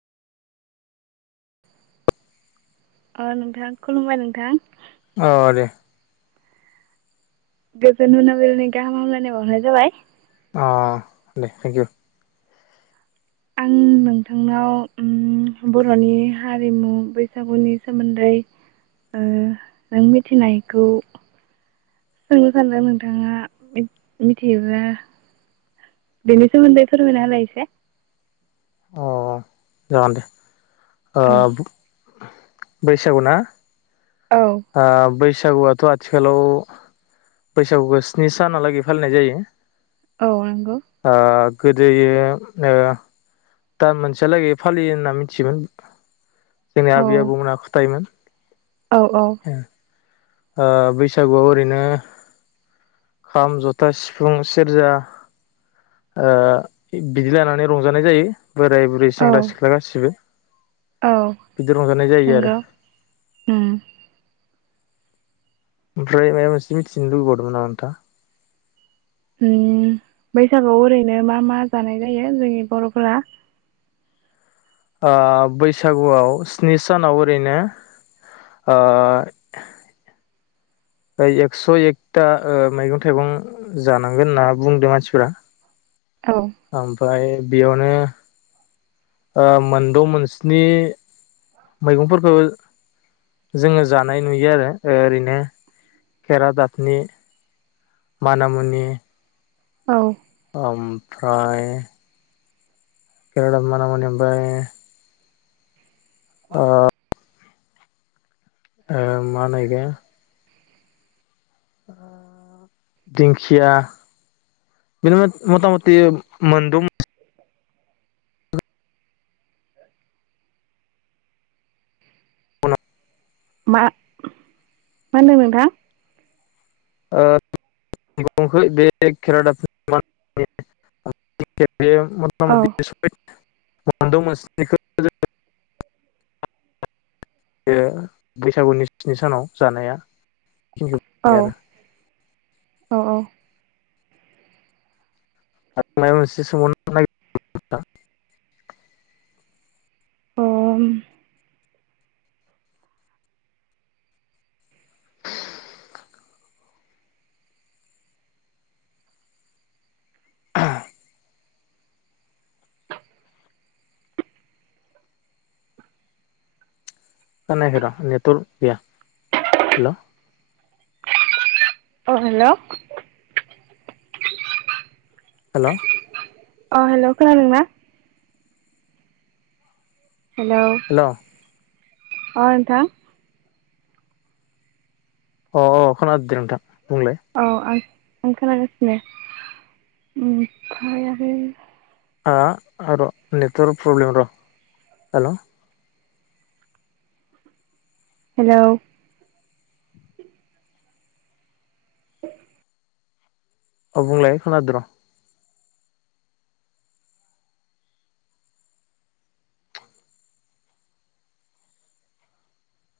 ओ नोंथां खुलुमबाय नोंथां औ दे गोजोन मोनाबिलायनि गाहाम हामलायनाय बावनाय जाबाय अ दे थेंक इउ आं नोंथांनाव उम बर'नि हारिमु बैसागुनि सोमोन्दै ओ नों मिथिनायखौ सोंनो सानदों नोंथाङा मिथियोब्ला बेनि सोमोन्दै फोरमायना होलाय एसे अ जागोन दे ओ औ बैसागु ना औ ओ बैस बैसागुआथ आथिखालाव बैसागुखौ स्नि सानहालागै फालिनाय जायो औ नंगौ ओ गोदोयो ओ दान मोनसेयालागै फालियो होनना मिथियोमोन जोंनि औ आबै आबौमोनहा खोथायोमोन औ औ ओ बैसागुआव ओरैनो खाम जथा सिफुं सेरजा बिदि लानानै रंजानाय जायो बोराय बुरै औ सेंग्रा सिख्ला गासिबो औ बिदि रंजानाय जायो आरो नंगौ ओमफ्राय माबा ‌मोनसे मिथिनो लुगैबावदोंमोंन नामा नोंथां उम बैसागुआव ओरैनो मा मा जानाय जायो जोंनि बर'फोरा ओ बैसागुआव स्नि सानाव ओरैनो ओ एकस' एकथा ओ मैगं थाइगं जानांगोन होनना बुंदों मानसिफ्रा औ ओमफ्राय बेयावनो ओ मोनद' मोनस्नि मैगंफोरखौ जोङो जानाय नुयो आरो ओरैनो खेरादाफिनि माना मुनि औ ओमफ्राय ओ माना मुनि ओमफ्राय ओ ओ मा होनो इखो दिंखिया बिनो मथा मथि मोन द' मा मा होनदों नोंथां? ओ [unintelligible] बे मथा औ मथि [unintelligible] मोनद' मोनस्निखौ [unintelligible] बे बैसागुनि स्नि सानाव जानाया औ [unintelligible] औ औ आरो माबा मोनसे सोंबावनो [unintelligible] अ खोनायखै र' नेटवर्क गैया हेल' अ हेल' हेल' अ हेल' खोनादों ना? हेल' अ नोंथां अ अ खोनादों दे नोंथां बुंलाय औ आङो आं खोनागासिनो ओमफाय आरो ह आरो' नेटवारक प्रब्लेम र' हेल' हेल' [inaudible] औ‌ बुंलाय खोनादो र'